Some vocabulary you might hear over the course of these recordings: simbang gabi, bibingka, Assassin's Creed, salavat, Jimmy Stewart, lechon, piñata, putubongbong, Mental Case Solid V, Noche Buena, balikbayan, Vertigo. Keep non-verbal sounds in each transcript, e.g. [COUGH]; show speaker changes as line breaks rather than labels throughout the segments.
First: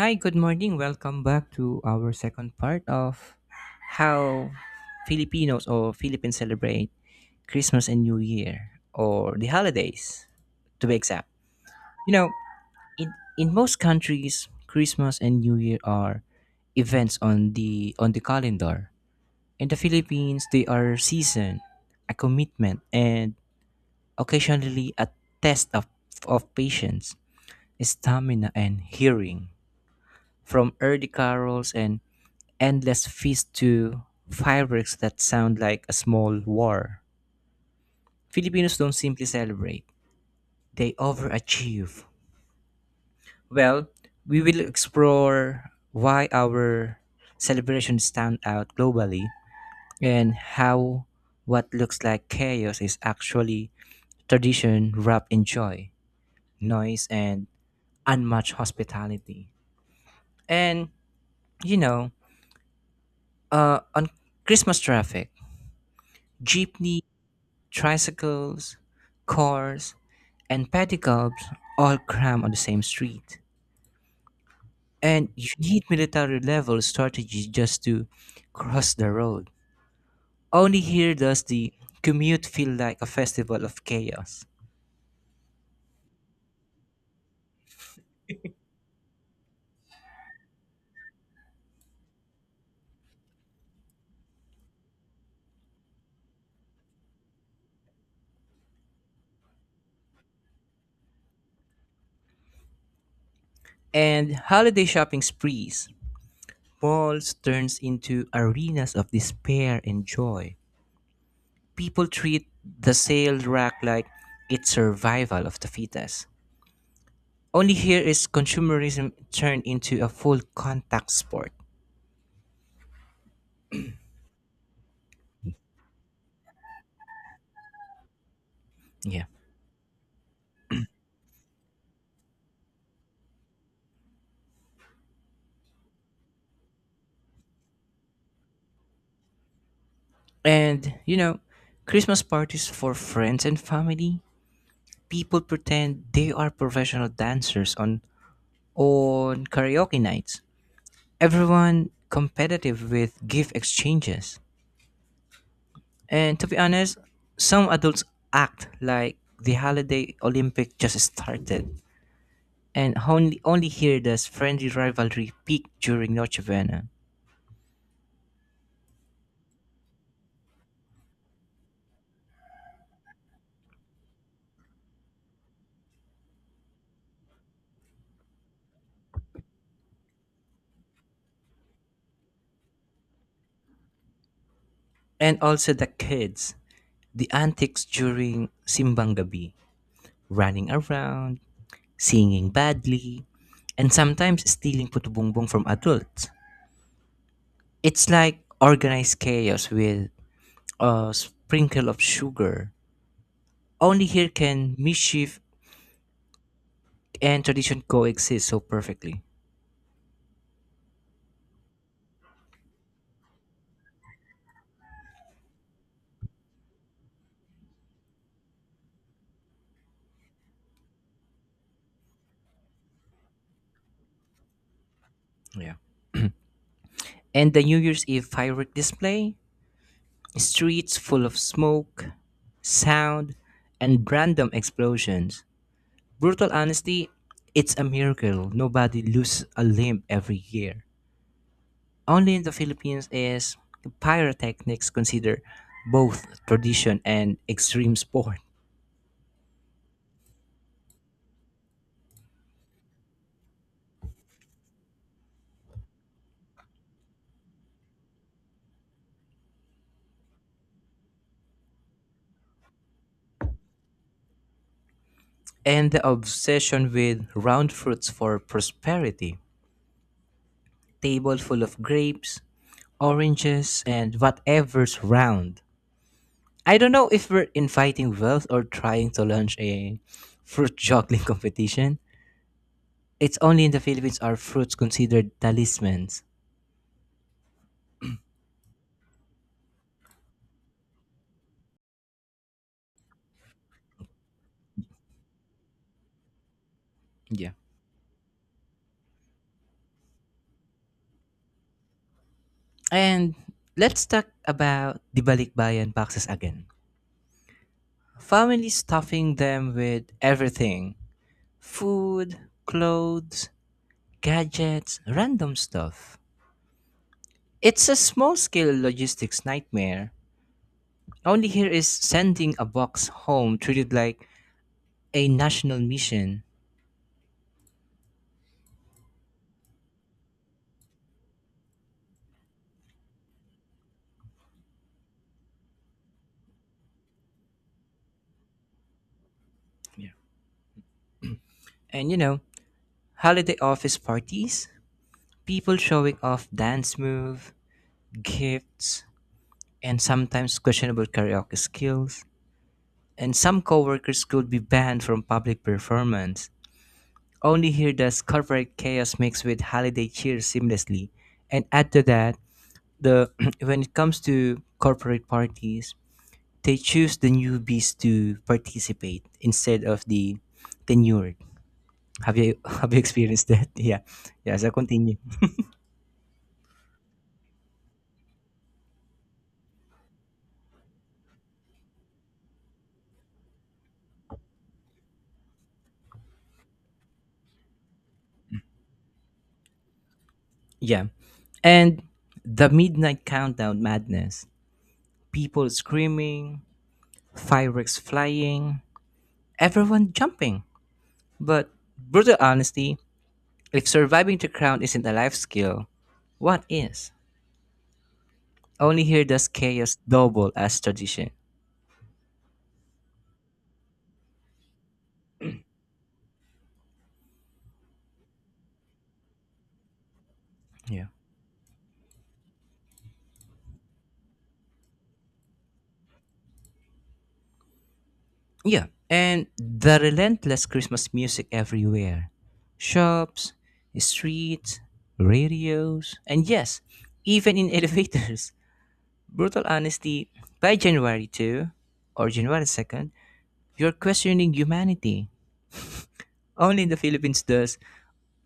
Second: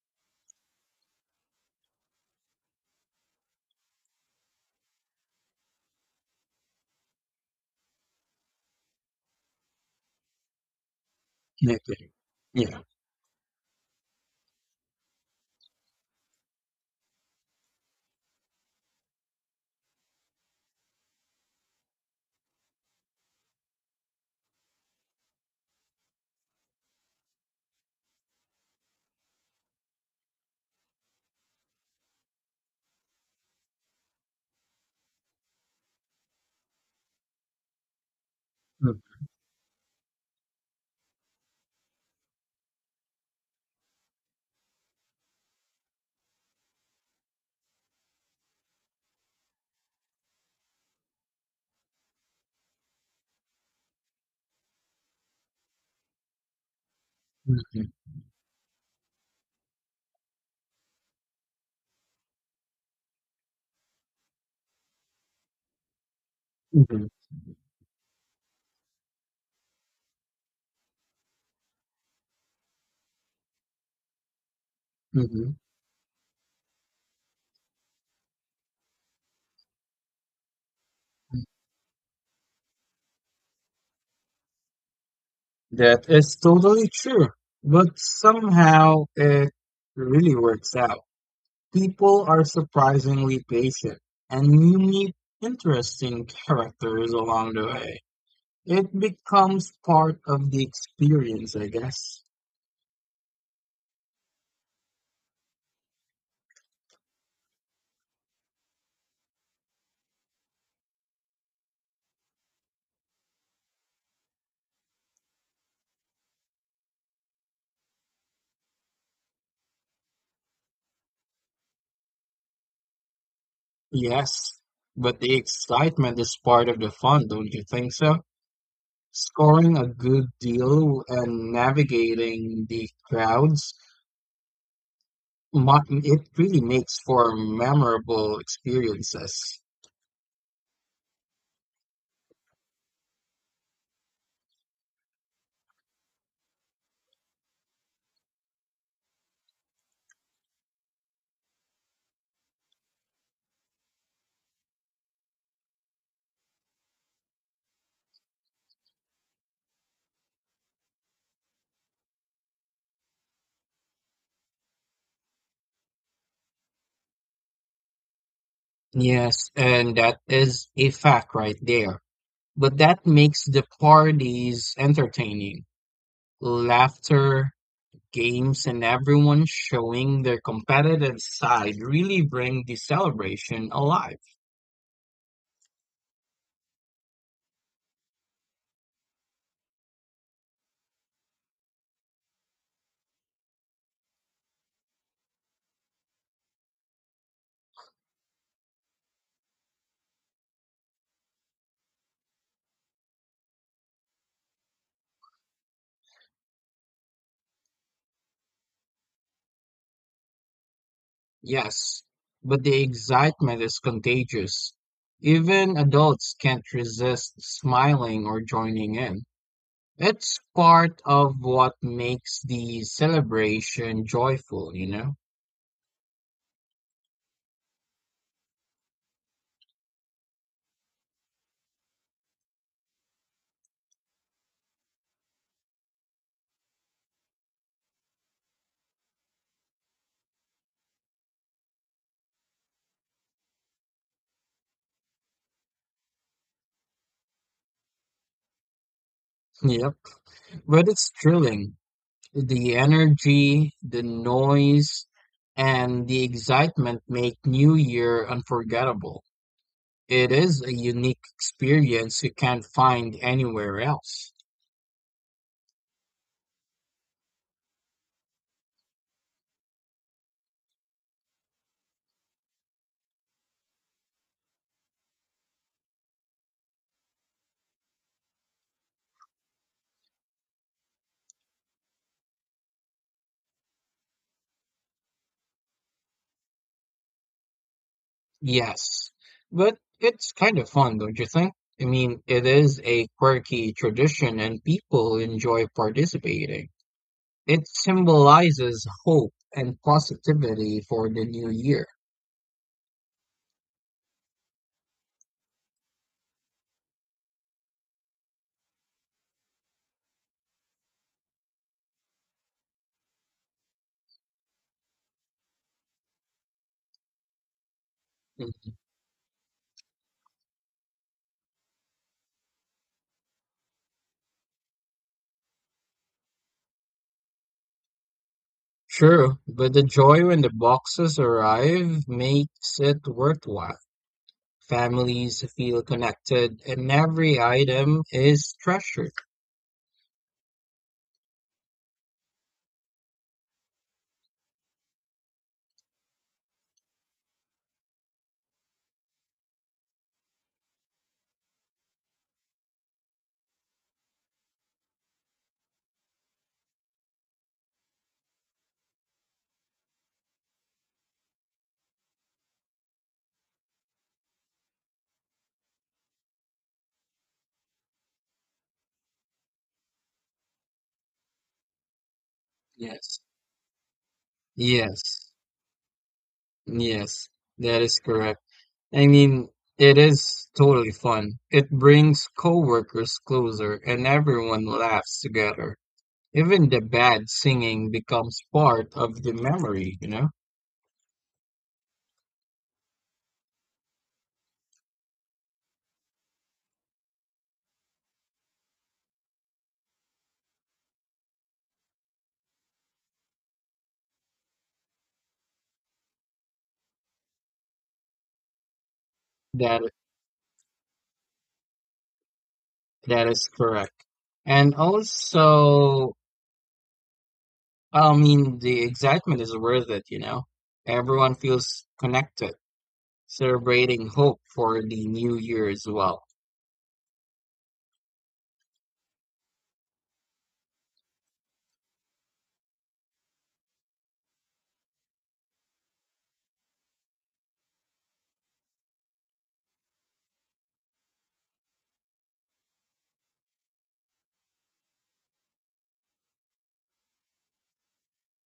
Hi, good morning. Welcome back to our second part of how Filipinos or Philippines celebrate Christmas and New Year or the holidays to be exact.
Definitely.
You know,
Yeah.
in, in most countries, Christmas and New Year are events on the calendar. In the Philippines, they are season, a commitment, and occasionally a test of patience, stamina, and hearing. From early carols and endless feast to fireworks that sound like a small war. Filipinos don't
Mm,
simply celebrate, they overachieve. Well, we will explore why our celebrations stand out globally and how what looks like chaos is actually tradition wrapped in joy, noise, and
mhm,
unmatched hospitality. And, you know, on Christmas traffic, jeepney
mhm,
tricycles, cars, and pedicabs all cram on the same street. And you
mhm,
need military level strategies just to cross the road. Only here does
mm.
the commute feel like a festival of chaos.
That is totally true. But somehow it really works out. People are surprisingly patient, and you meet interesting characters along the way. It becomes part of the experience, I guess.
And holiday shopping sprees, malls turns into arenas of despair and joy. People treat the sale rack like it's survival of the fittest. Only here is consumerism turned into a full contact sport.
Yes, but the excitement is part of the fun, don't you think so?
Yeah.
Scoring a good deal and navigating the crowds, it really makes for memorable experiences.
And Christmas parties for friends and family, people pretend they are professional dancers on karaoke nights. Everyone competitive with gift exchanges. And to be honest, some adults act like the holiday Olympic just started. And only here does friendly rivalry peak during Noche Buena.
Yes, and that is a fact right there. But that makes the parties entertaining. Laughter, games, and everyone showing their competitive side really bring the celebration alive.
And also the kids. The antics during simbang gabi, running around, singing badly, and sometimes stealing putubongbong from adults. It's like organized chaos with a sprinkle of sugar. Only here can mischief and tradition coexist so perfectly.
Yes, but the excitement is contagious. Even adults can't resist smiling or joining in. It's part of what makes the celebration joyful, you know? [LAUGHS]
Yeah. And the New Year's Eve firework display, streets full of smoke, sound, and random explosions. Brutal honesty, it's a miracle. Nobody loses a limb every year. Only in the Philippines is pyrotechnics considered both tradition and extreme sport.
Yep. But it's thrilling. The energy, the noise, and the excitement make New Year unforgettable. It is a unique experience you can't find anywhere else.
And the obsession with round fruits for prosperity. Table full of grapes, oranges, and whatever's round. I don't know if we're inviting wealth or trying to launch a fruit juggling [LAUGHS] competition. It's only in the Philippines are fruits considered talismans.
Yes. But it's kind of fun, don't you think? I mean, it is a quirky tradition and people enjoy participating.
Yeah.
It symbolizes hope and positivity for the new year.
And let's talk about the balikbayan boxes again. Families stuffing them with everything food, clothes, gadgets, random stuff. It's a small
Mm.
scale logistics nightmare. Only here is sending a box home treated like a national mission.
Sure, but the joy when the boxes arrive makes it worthwhile. Families feel connected and every item is treasured.
Yeah. And holiday office parties, people showing off dance move, gifts, and sometimes questionable karaoke skills. And some coworkers could be banned from public performance. Only here does corporate chaos mix with holiday cheer seamlessly. And add to that, the [CLEARS THROAT] when it comes to corporate parties, they choose the newbies to participate instead of the tenured. Have you [LAUGHS] have you
Yes.
experienced that? [LAUGHS] Yeah. Yeah, so continue.
Yes, yes, that is correct. I mean, it is totally fun. It brings coworkers closer and everyone laughs together. Even the bad singing becomes part of the memory, you know?
Yeah. And the midnight countdown madness. People screaming, fireworks flying, everyone jumping. But brutal honesty, if surviving the crown isn't a life skill, what is? Only here does
That
chaos double as tradition.
that is correct. And also, I mean, the excitement is worth it, you know.
Yeah.
Everyone feels connected, celebrating hope for the new year as well.
Yeah. And the relentless Christmas music everywhere. Shops, streets, radios, and yes, even in [LAUGHS] elevators. Brutal honesty, by January 2 or January 2nd, you're questioning humanity. Only in the Philippines does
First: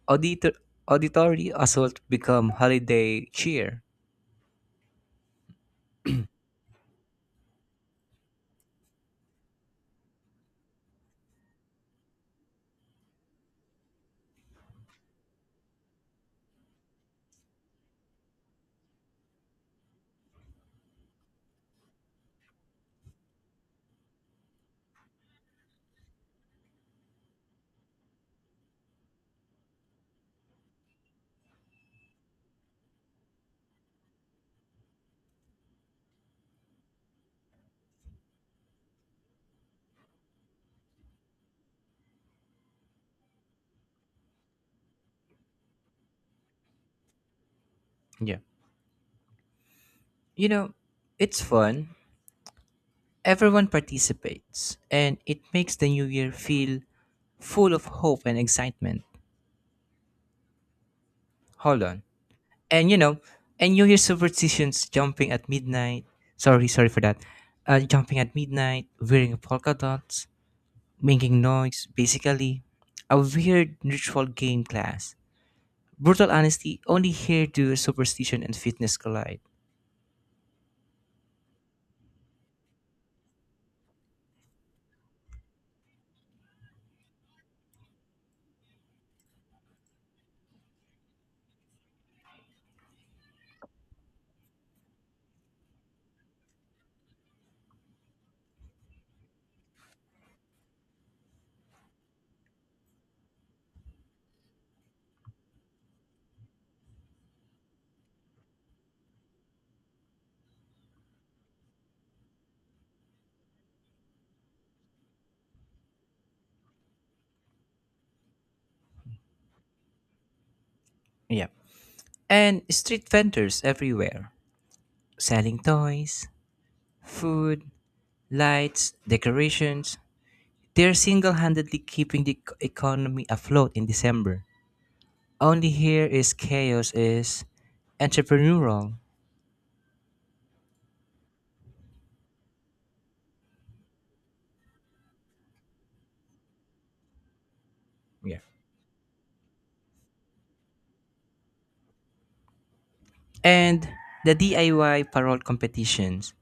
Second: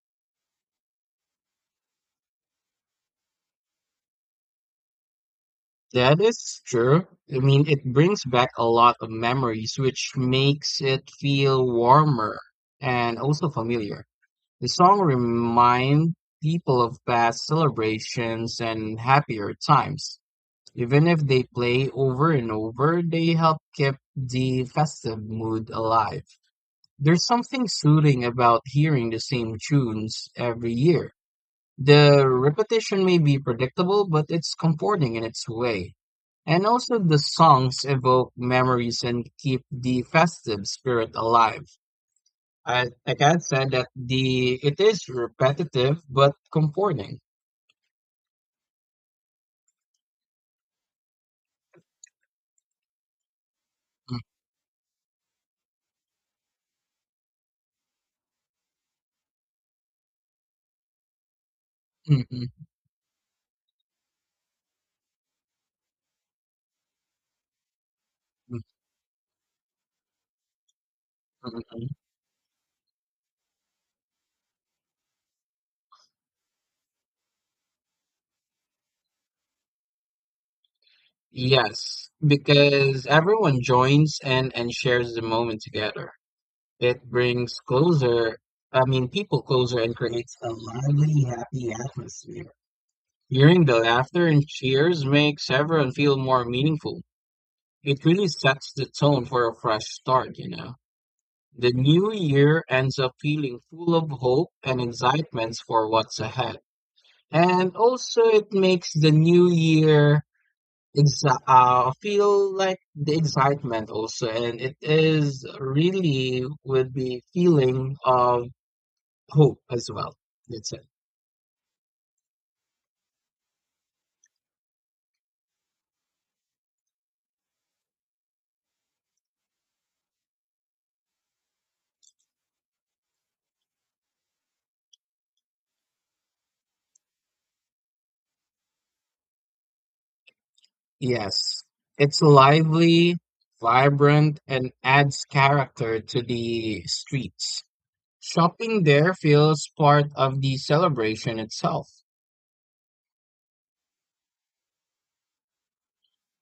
auditor- auditory assault become holiday cheer.
That is true. I mean, it brings back a lot of memories, which makes it feel warmer and also familiar. The song reminds people of past celebrations and happier times. Even if they play over and over, they help keep the festive mood alive. There's something soothing about hearing the same tunes every year. The repetition may be predictable, but it's comforting in its way. And also, the songs evoke memories and keep the festive spirit alive. I, like I said, that the it is repetitive but comforting.
Yeah. You know, it's fun. Everyone
[LAUGHS]
participates, and it makes the new year feel full of hope and excitement. Hold on.
Mm, mm,
And you know, and New Year superstitions jumping at midnight. Sorry, sorry for that. Jumping at
mm,
midnight, wearing polka dots, making
mm, mm,
noise,
mm.
basically. A weird ritual game class. Brutal honesty, only here do superstition and fitness collide.
Yes, because everyone joins in and shares the moment together. It brings closer, I mean, people closer and creates a lively, happy atmosphere. Hearing the laughter and cheers makes everyone feel more meaningful. It really sets the tone for a fresh start, you know. The new year ends up feeling full of hope and excitements for what's ahead. And also, it makes the new year feel like the excitement also, and it is really with the feeling of hope as well. That's it.
Yeah. And street vendors everywhere selling toys, food, lights, decorations. They're single handedly keeping the economy afloat in December. Only here is chaos is entrepreneurial.
Yes, it's lively, vibrant, and adds character to the streets.
Yeah.
Shopping there feels part of the celebration itself.
And the DIY parole competitions.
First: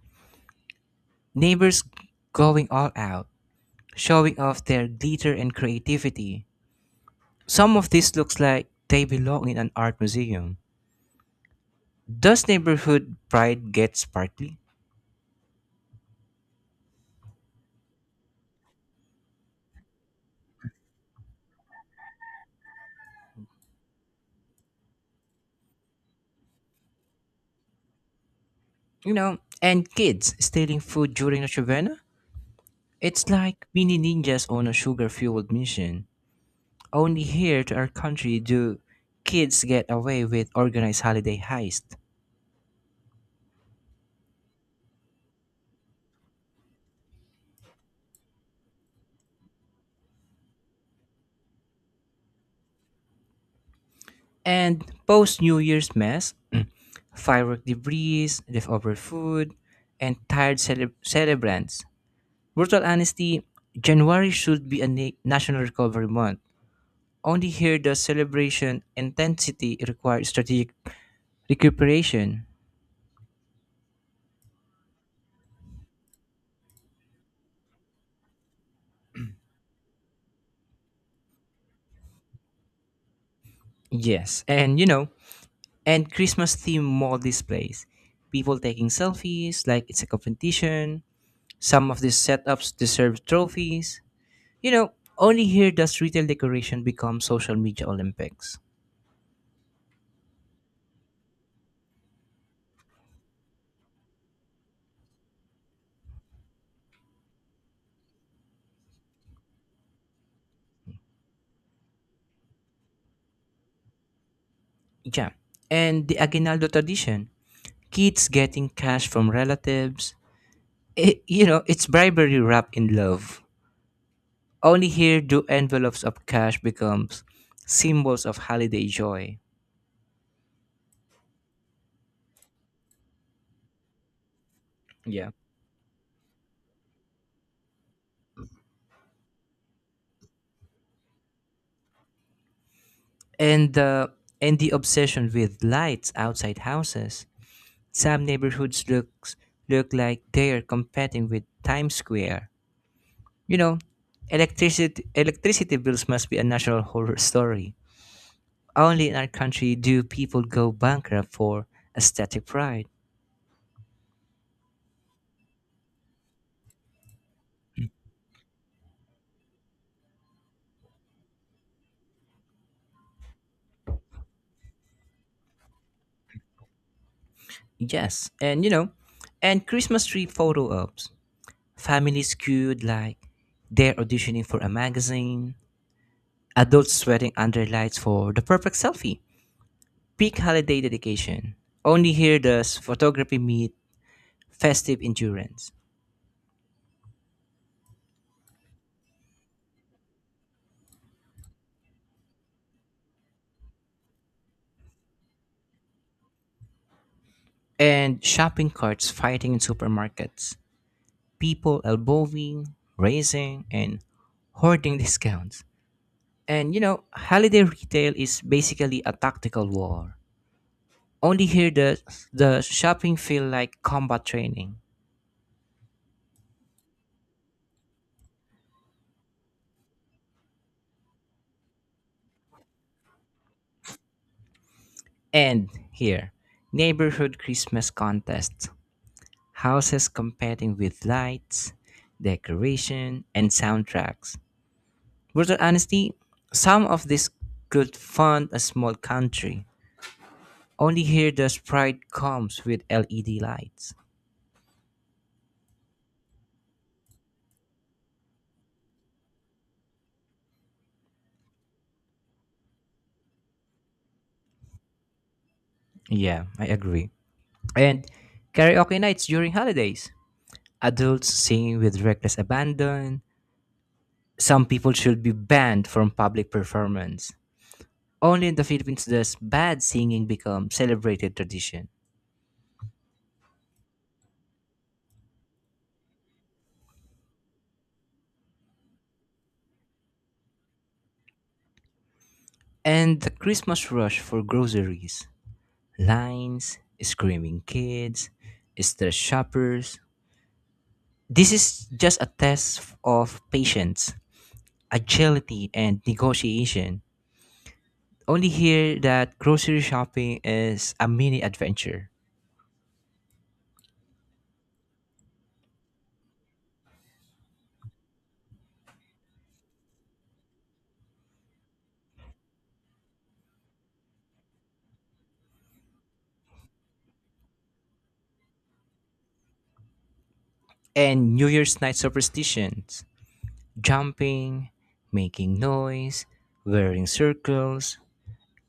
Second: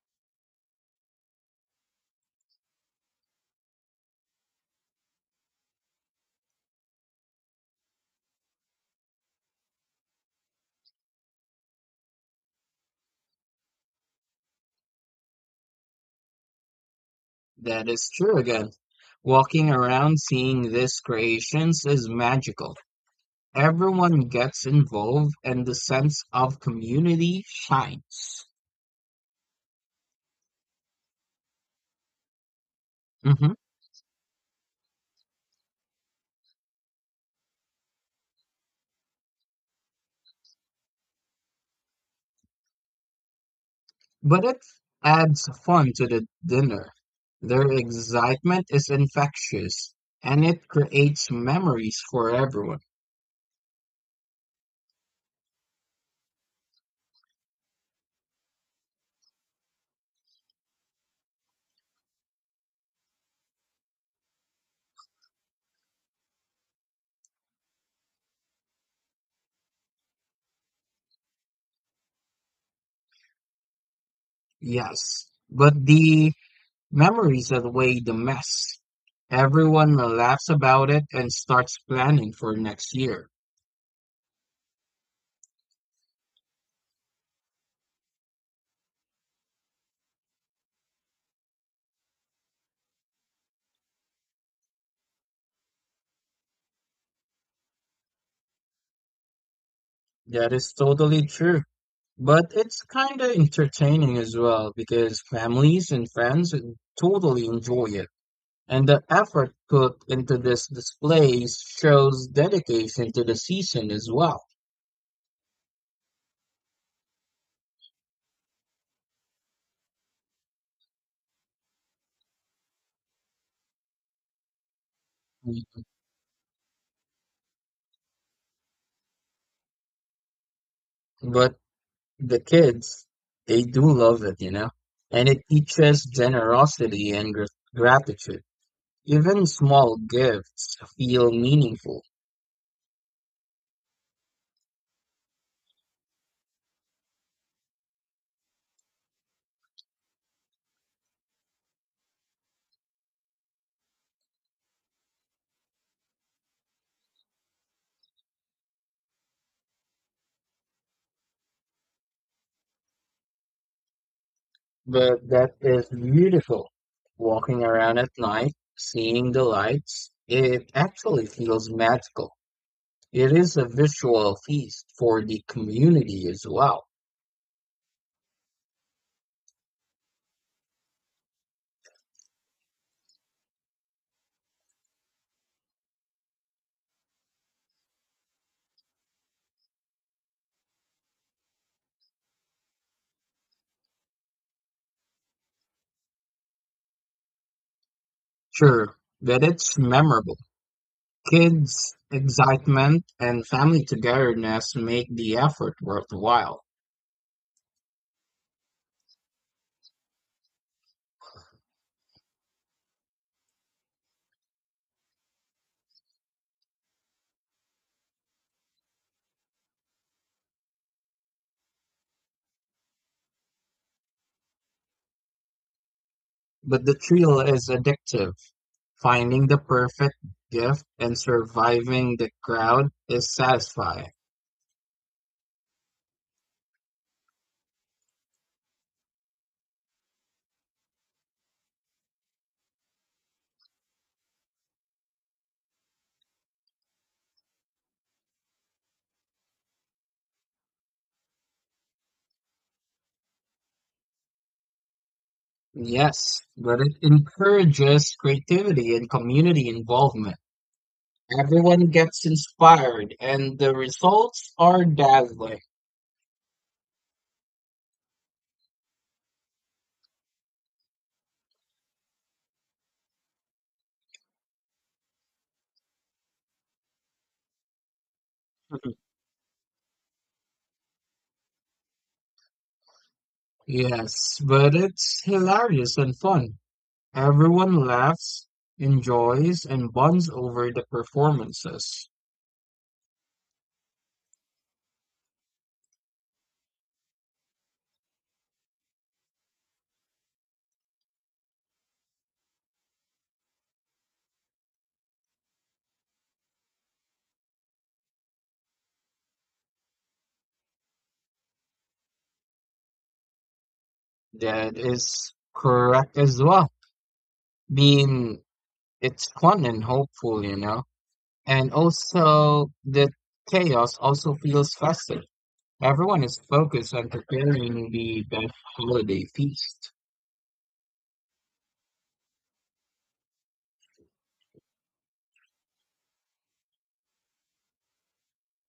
Neighbors going all out, showing off their glitter and creativity. Some of this looks like they belong in an art museum. Does neighborhood pride get sparkly?
That is true again. Walking around seeing these creations is magical. Everyone gets involved and the sense of community shines.
And kids stealing food during the Shavana? It's
Mhm.
like mini ninjas on a sugar fueled mission. Only here to our country do kids get away with organized holiday heist.
But it adds fun to the dinner. Their excitement is infectious and it creates memories for everyone.
And post New Year's mess, [CLEARS THROAT] firework debris, leftover food, and tired celebrants. Brutal honesty, January should be a national recovery month. Only here does celebration intensity require strategic recuperation.
Yes, but the memories outweigh the mess. Everyone laughs about it and starts planning for next year.
Yes, and Christmas theme mall displays. People taking selfies like it's a competition. Some of these setups deserve trophies. You know, Only here does retail decoration become social media Olympics.
That is totally true. But it's kind of entertaining as well because families and friends totally enjoy it. And the effort put into this displays shows dedication to the season as well.
Yeah. And the Aguinaldo tradition. Kids getting cash from relatives. It's bribery wrapped in love. Only here do envelopes of cash becomes symbols of holiday joy.
But the kids, they do love it, you know? And
Yeah.
it teaches generosity and gratitude. Even small gifts feel meaningful.
and the and the obsession with lights outside houses. Some neighborhoods look like they are competing with Times Square. You know, electricity bills must be a national horror story. Only in our country do people go bankrupt for aesthetic pride.
But that is beautiful. Walking around at night, seeing the lights, it actually feels magical. It is a visual feast for the community as well.
Yes, and Christmas tree photo ops. Families queued like they're auditioning for a magazine. Adults sweating under lights for the perfect selfie peak holiday dedication. Only here does photography meet festive endurance.
Sure, but it's memorable. Kids' excitement and family togetherness make the effort worthwhile.
And shopping carts fighting in supermarkets, people elbowing, raising, and hoarding [LAUGHS] discounts. And holiday retail is basically a tactical war. Only here does the shopping feel like combat training.
But the thrill is addictive. Finding the perfect gift and surviving the crowd is satisfying.
And here, neighborhood Christmas contests, houses competing with lights, decoration, and soundtracks. Brutal honesty, some of this could fund a small country. Only here the sprite comes with LED lights.
Yes, but it encourages creativity and community involvement. Everyone gets inspired, and the results are dazzling.
Yeah, I agree. And karaoke nights during holidays. Adults singing with reckless abandon. Some people should be banned from public performance. Only in the Philippines does bad singing become celebrated tradition.
Yes, but it's hilarious and fun. Everyone laughs, enjoys, and bonds over the performances.
And the Christmas rush for groceries. Lines, screaming kids, stressed shoppers. This is just a test of patience, agility, and negotiation. Only here that grocery shopping is a mini adventure.
That is correct as well. Being It's fun and hopeful, you know. And also the chaos also feels festive. Everyone is focused on preparing the best holiday feast.
And New Year's night superstitions jumping, making noise, wearing circles.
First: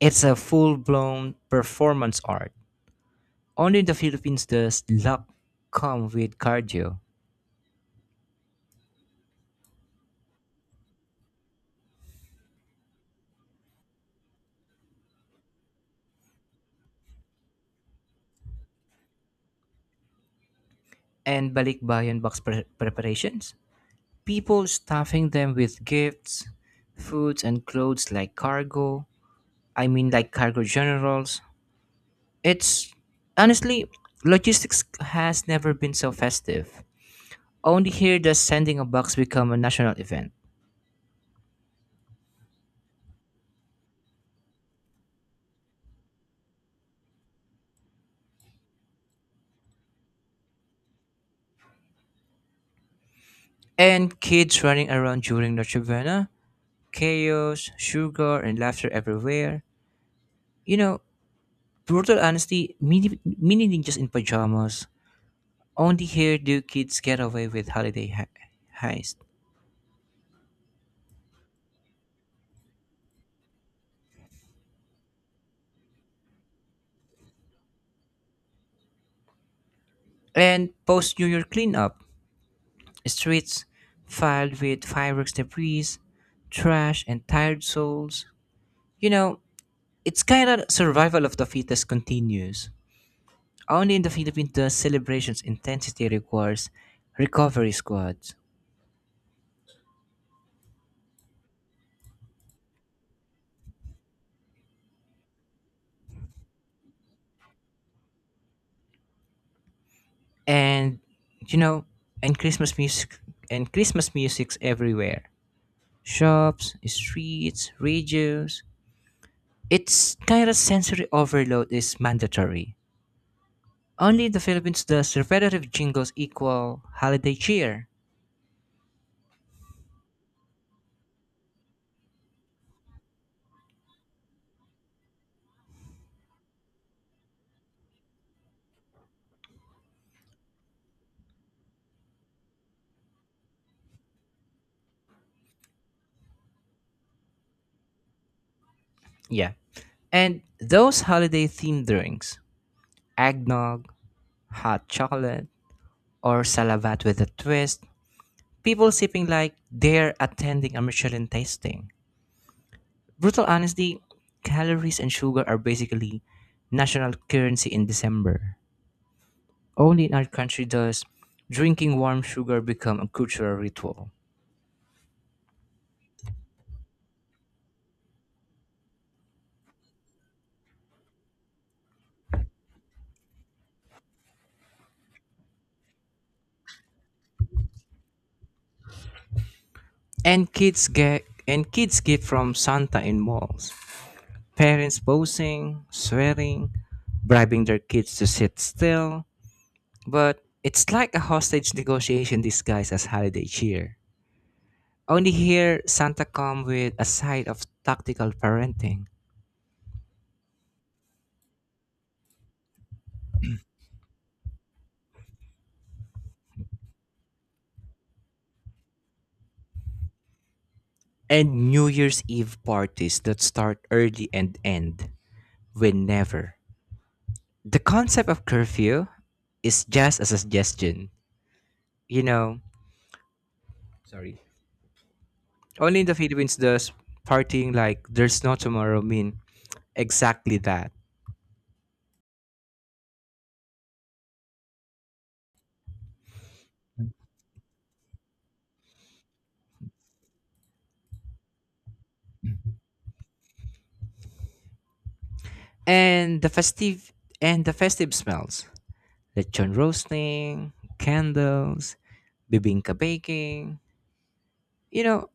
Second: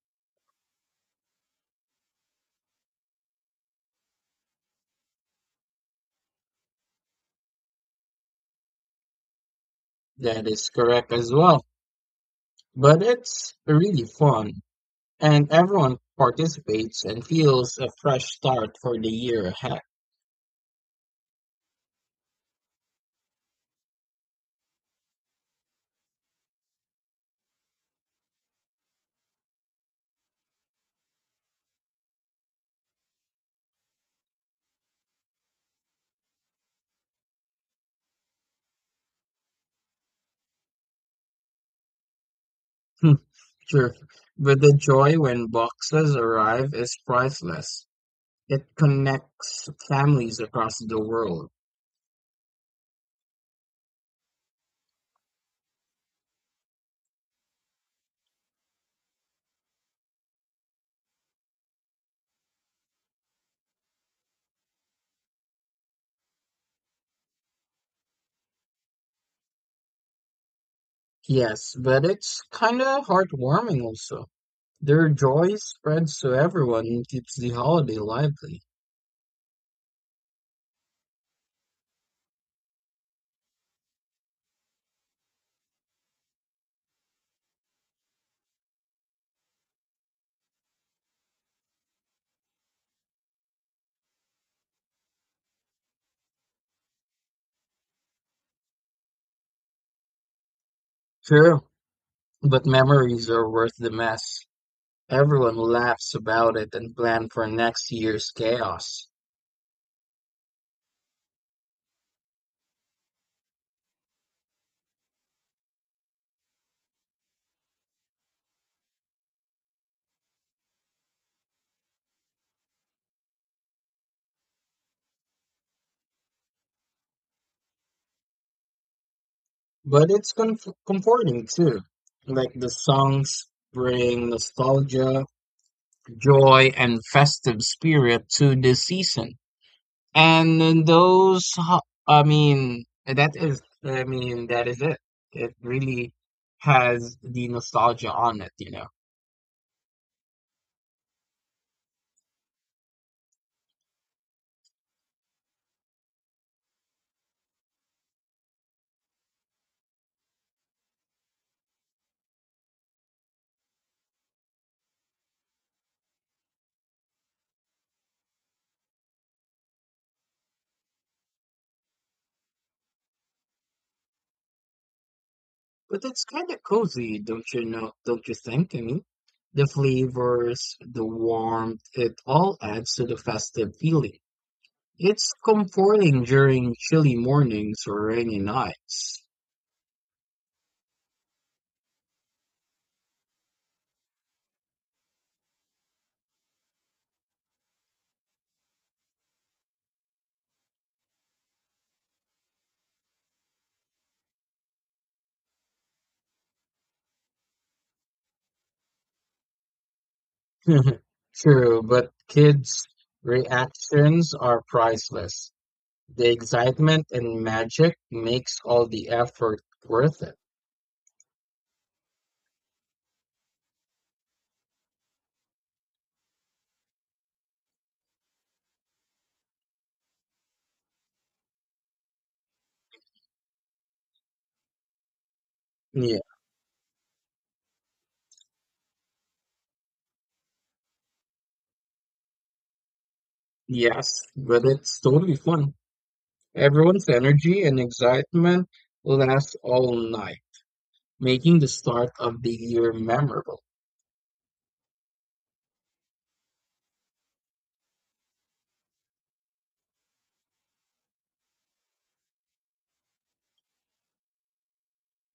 It's a full blown performance art. Only in the Philippines does luck come with cardio
That is correct as well. But it's really fun, and everyone participates and feels a fresh start for the year ahead.
and balikbayan box preparations. People stuffing them with gifts, foods, and clothes like cargo. I mean, like cargo generals. It's honestly, logistics has never been so festive. Only here does sending a box become a national event.
[LAUGHS] Sure. But the joy when boxes arrive is priceless. It connects families across the world.
And kids running around during Noche Buena, chaos, sugar, and laughter everywhere. You know, Brutal honesty, mini ninjas in pajamas. Only here do kids get away with holiday heist.
Yes, but it's kind of heartwarming also. Their joy spreads to everyone and keeps the holiday lively.
And post New Year cleanup, streets filled with fireworks debris, trash, and tired souls. You know, it's kind of survival of the fittest continues. Only in the Philippines, the celebration's intensity requires recovery squads.
Sure. But memories are worth the mess. Everyone laughs about it and plan for next year's chaos.
And, you know, and Christmas music, and Christmas music's everywhere. Shops, streets, radios. It's kind of sensory overload is mandatory. Only in the Philippines does repetitive jingles equal holiday cheer.
But it's comforting too. Like the songs bring nostalgia, joy, and festive spirit to the season. And then those, ho- I mean, that is, I mean, that is it. It really has the nostalgia on it, you know.
Yeah. And those holiday themed drinks, eggnog, hot chocolate, or salavat with a twist, people sipping like they're attending a Michelin tasting. Brutal honesty, calories and sugar are basically national currency in December. Only in our country does drinking warm sugar become a cultural ritual.
But that's kind of cozy, don't you know? Don't you think? I mean, the flavors, the warmth, it all adds to the festive feeling. It's comforting during chilly mornings or rainy nights.
And kids get from Santa in malls. Parents posing, swearing, bribing their kids to sit still. But it's like a hostage negotiation disguised as holiday cheer. Only here, Santa come with a side of tactical parenting.
[LAUGHS] True, but kids' reactions are priceless. The excitement and magic makes all the effort worth it.
And New Year's Eve parties that start early and end whenever. The concept of curfew is just a suggestion. You know, Sorry. Only in the
Yeah,
Philippines does partying like there's no tomorrow mean exactly that.
yes, but it's totally fun. Everyone's energy and excitement lasts all night, making the start of the year memorable.
And the festive and the festive smells. Lechon roasting, candles, bibingka baking. You know,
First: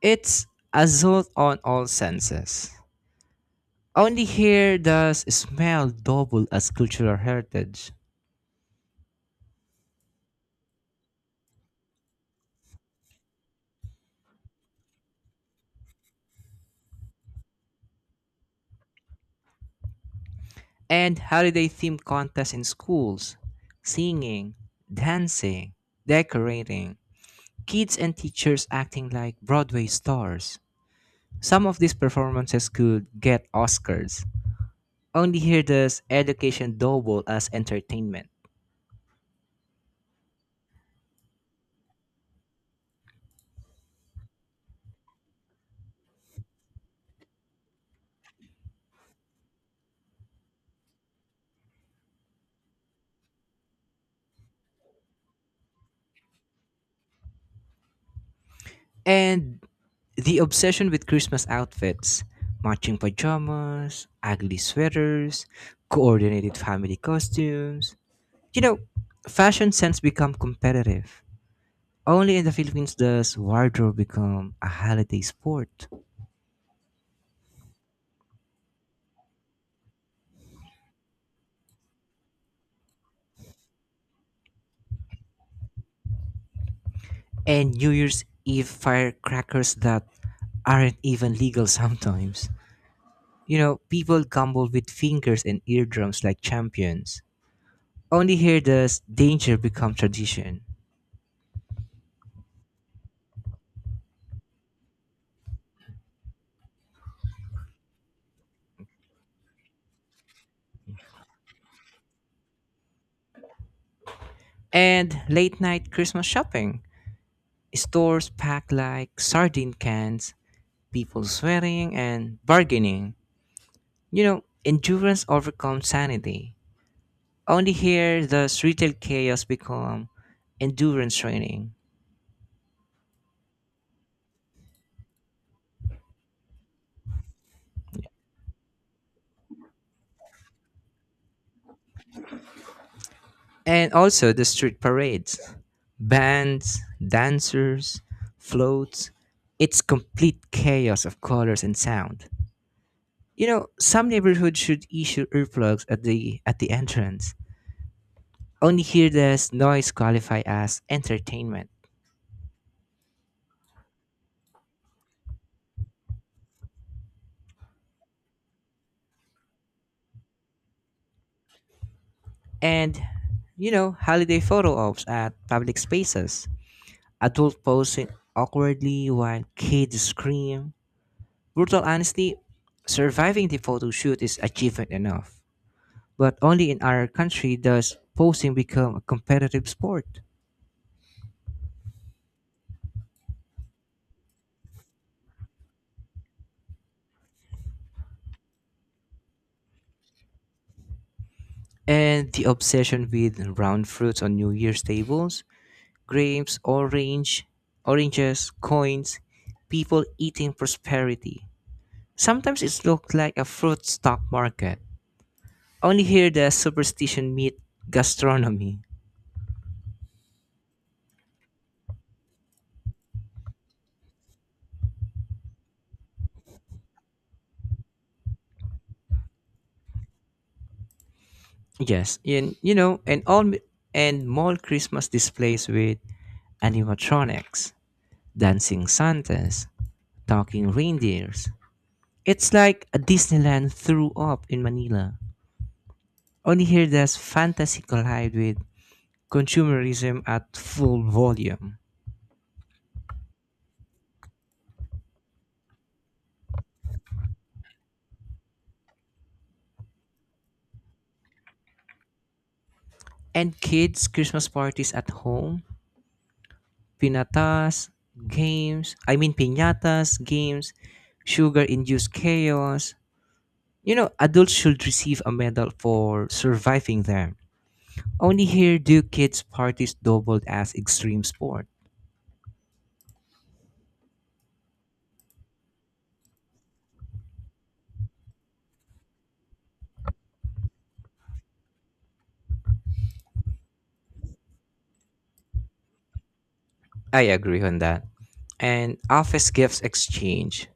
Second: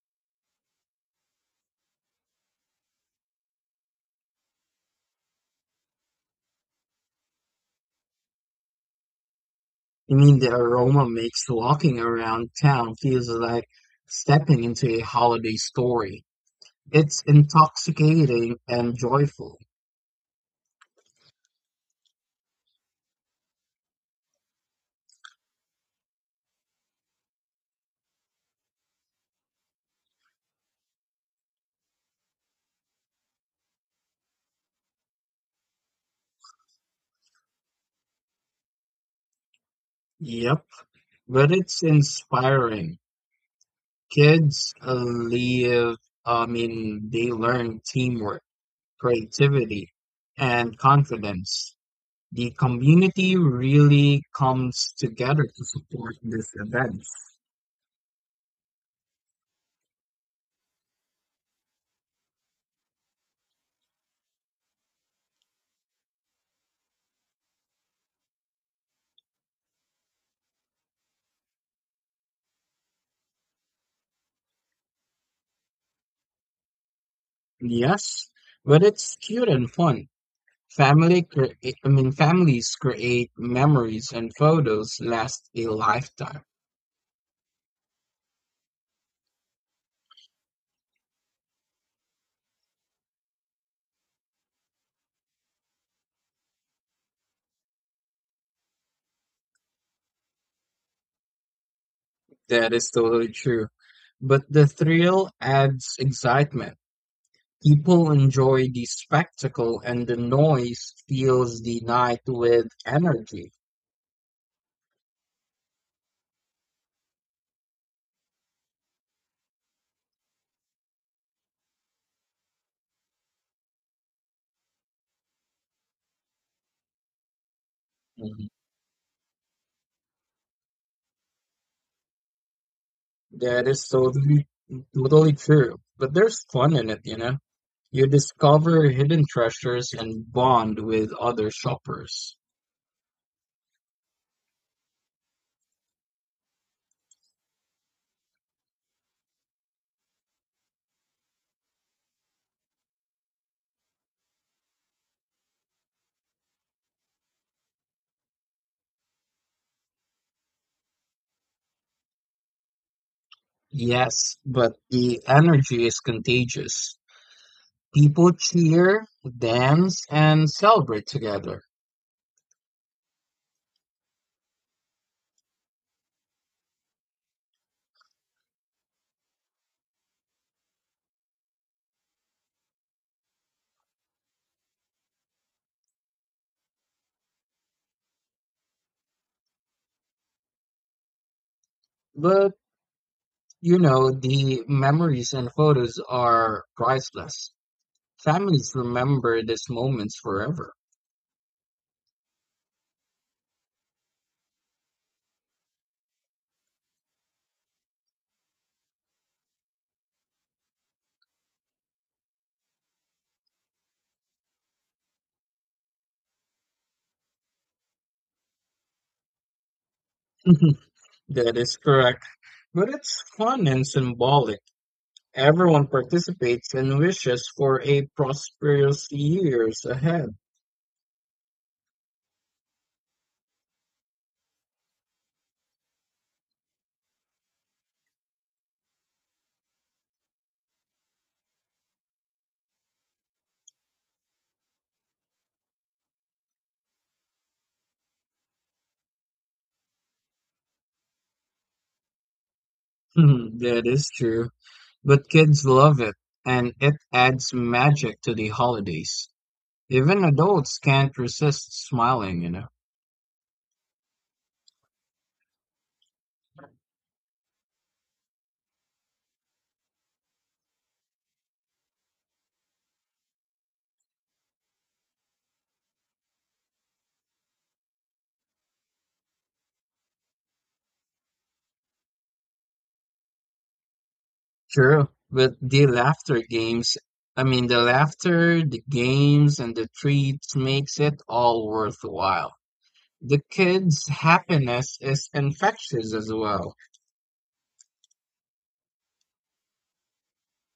it's assault on all senses. Only here does smell double as cultural heritage.
I mean, the aroma makes walking around town feels like stepping into a holiday story. It's intoxicating and joyful.
And holiday themed contests in schools, singing, dancing, decorating, kids and teachers acting like Broadway stars. Some of these performances could get Oscars. Only here does education double as entertainment.
Yep, but it's inspiring. Kids live, I mean, they learn teamwork, creativity, and confidence. The community really comes together to support this event.
And the obsession with Christmas outfits, matching pajamas, ugly sweaters, coordinated family costumes. You know, Fashion sense become competitive. Only in the Philippines does wardrobe become a holiday sport.
Yes, but it's cute and fun. Family, cre- I mean, families create memories and photos last a lifetime.
And New Year's Eve firecrackers that aren't even legal [LAUGHS] sometimes. People gamble with fingers and eardrums like champions. Only here does danger become tradition.
That is totally true. But the thrill adds excitement. People enjoy the spectacle, and the noise fills the night with energy.
And late night Christmas shopping. Stores packed like sardine cans, people swearing and bargaining. Endurance overcomes sanity. Only here
Mhm.
does retail chaos become endurance training.
That is totally true. But there's fun in it, you know. You discover hidden treasures and bond with other shoppers.
And also the street parades. Bands, dancers, floats. It's complete chaos of colors and sound. Some neighborhoods should issue earplugs at the entrance. Only heedless noise qualify as entertainment.
Yes, but the energy is contagious. People cheer, dance, and celebrate together.
And holiday photo ops at public spaces. Adult posing awkwardly while kids scream. Brutal honesty, surviving the photo shoot is achievement enough. But only in our country does posing become a competitive sport.
But, you know, the memories and photos are priceless. Families remember these moments forever.
And the obsession with round fruits on New Year's tables grapes, oranges, coins, people eating prosperity. Sometimes it looked like a fruit stock market. Only here the superstition meet gastronomy.
[LAUGHS] That is correct. But it's fun and symbolic. Everyone participates and wishes for a prosperous years ahead.
Yes, and you know, and all and mall Christmas displays with animatronics, dancing Santas, talking reindeers. It's like a Disneyland threw up in Manila. Only here does fantasy collide with consumerism at full volume.
[LAUGHS] That is true. But kids love it, and it adds magic to the holidays. Even adults can't resist smiling, you know.
And kids' Christmas parties at home, pinatas, I mean piñatas, games, sugar-induced chaos. Adults should receive a medal for surviving them. Only here do kids' parties doubled as extreme sport.
True. But the laughter, the games, and the treats makes it all worthwhile. The kids' happiness is infectious as well.
I agree on that. And office gifts exchange,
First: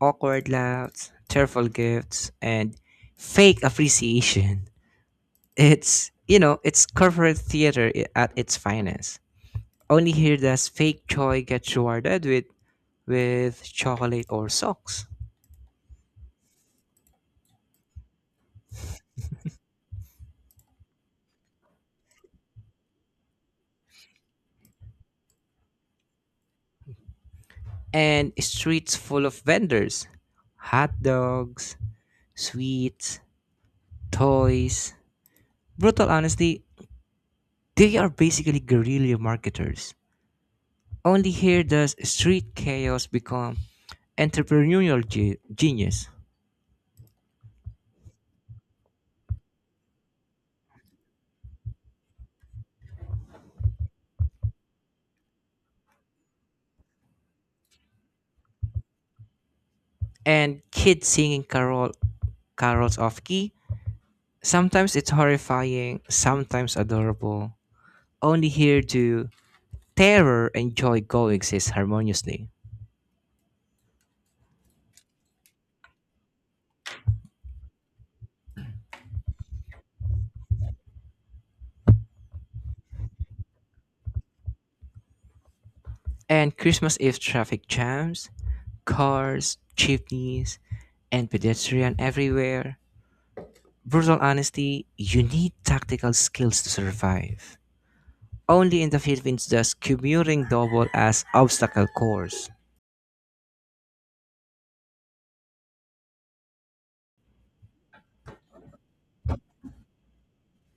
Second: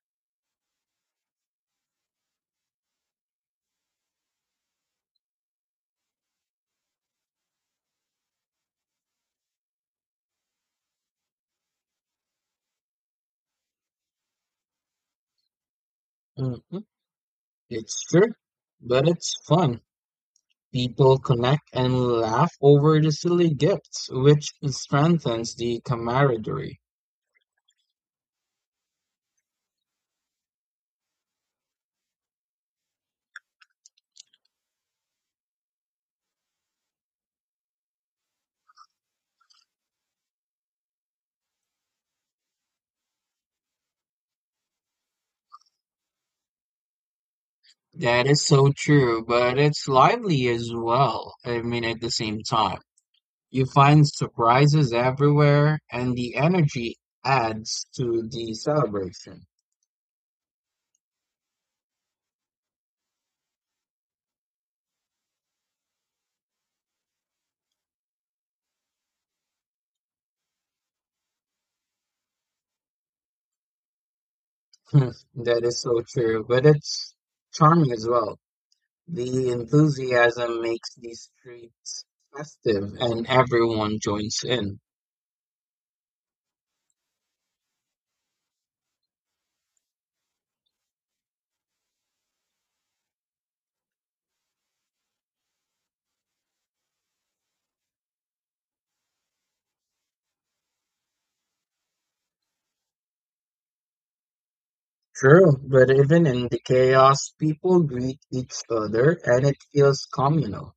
awkward laughs, tearful gifts, and fake appreciation. It's corporate theater at its finest. Only here does fake joy get rewarded with chocolate or socks.
Mhm. It's true, but it's fun. People connect and laugh over the silly gifts, which strengthens the camaraderie.
And streets full of vendors, hot dogs, sweets, toys. Brutal honesty, they are basically guerrilla marketers. Only here does street chaos become entrepreneurial genius.
That is so true, but it's lively as well. I mean, at the same time, you find surprises everywhere, and the energy adds to the celebration. [LAUGHS]
And kids singing carols off key. Sometimes it's horrifying, sometimes adorable. Only here do terror and joy coexist harmoniously.
Hmm, That is so true, but it's charming as well. The enthusiasm makes the streets festive, and everyone joins in.
And Christmas Eve traffic jams, cars, chimneys, and pedestrian everywhere. Brutal honesty, you need tactical skills to survive. Only in the Philippines does commuting double as obstacle course.
True, but even in the chaos, people greet each other, and it feels communal.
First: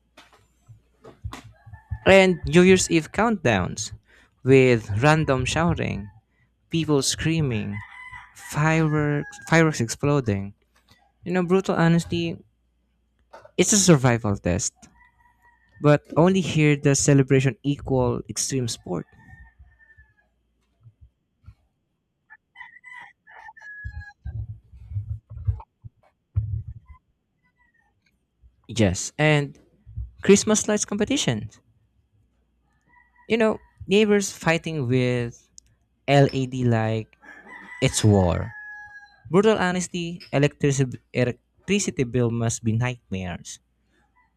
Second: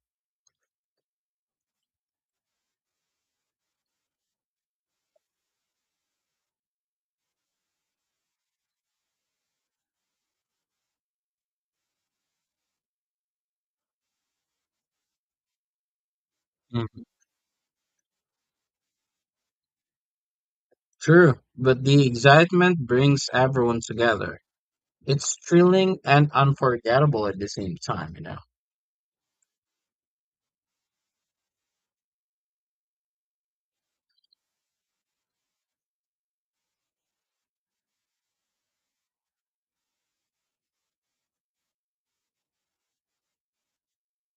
And New Year's Eve countdowns with random shouting, people screaming, fireworks exploding. Brutal honesty, it's a survival test, but only here does celebration equal extreme sport.
True, but the excitement brings everyone together. It's thrilling and unforgettable at the same time, you know.
Yes, and Christmas lights competition. You know, Neighbors fighting with LED like it's war. Brutal honesty, electricity bill must be nightmares.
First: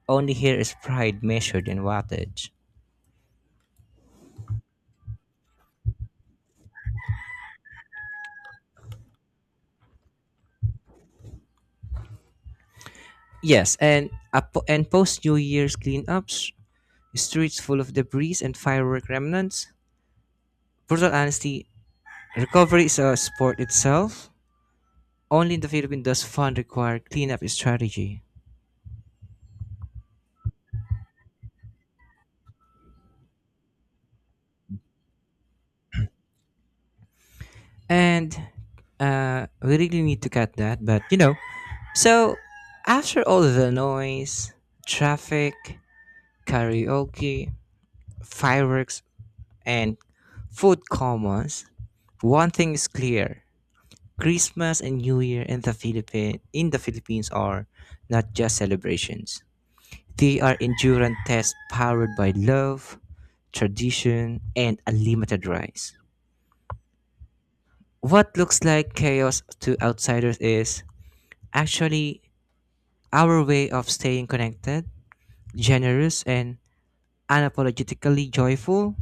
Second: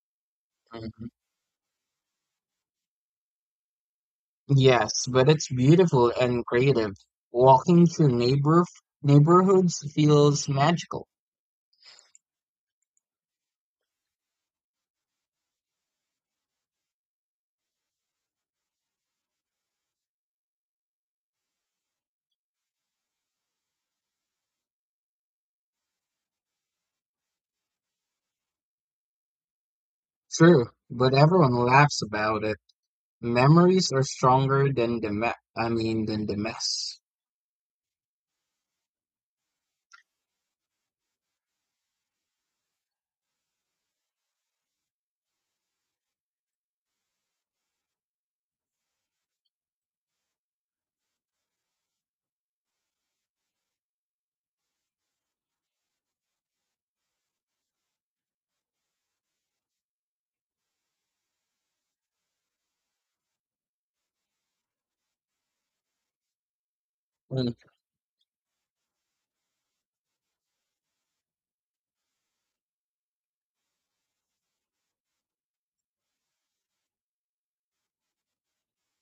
Only here is
Mhm.
pride measured in wattage.
Yes, but it's beautiful and creative. Walking through neighborhoods feels magical.
Yes, and post New Year's cleanups, streets full of debris and firework remnants. Brutal honesty, recovery is a sport itself. Only in the Philippines does fund require cleanup strategy.
True, but everyone laughs about it. Memories are stronger than the me- I mean than the mess.
And we really need to cut that. But, so after all the noise, traffic, karaoke, fireworks, and food commons, one thing is clear. Christmas and New Year in the Philippines are not just celebrations. They are endurance tests powered by love, tradition, and unlimited rice.
Mhm.
What looks like chaos to outsiders is actually our way of staying connected, generous, and unapologetically joyful.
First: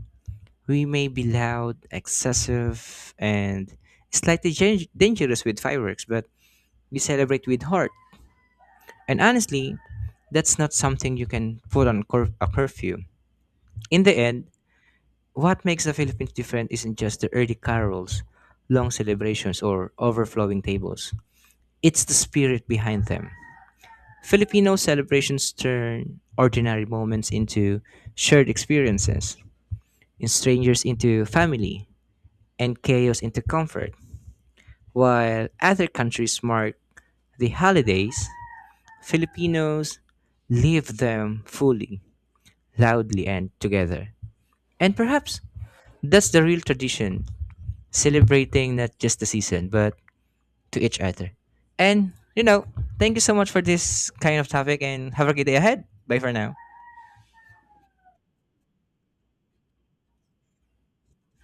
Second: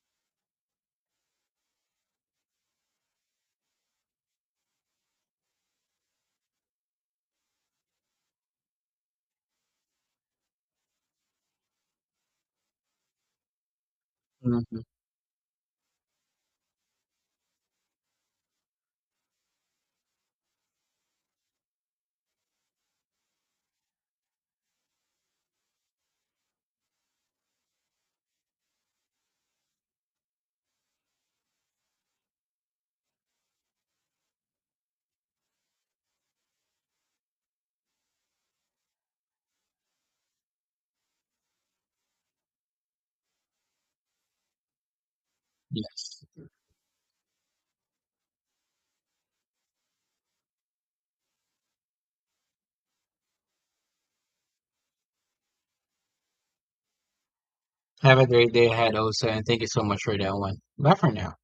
We may be loud, excessive, and slightly dangerous with fireworks, but we celebrate with heart. And honestly, that's not something you can put on a curfew. In the end, what makes the Philippines different isn't just the early carols, long celebrations, or overflowing tables. It's the spirit behind them. Filipino celebrations turn ordinary moments into shared experiences, in strangers into family, and chaos into comfort. While other countries mark the holidays, Filipinos live them fully, loudly, and together. And perhaps
Yes.
that's the real tradition, celebrating not just the season, but to each other. And, you know, Thank you so much for this kind of topic and have a great day ahead. Bye for now.
Have a great day ahead, Osa, and thank you so much for that one. Bye for now.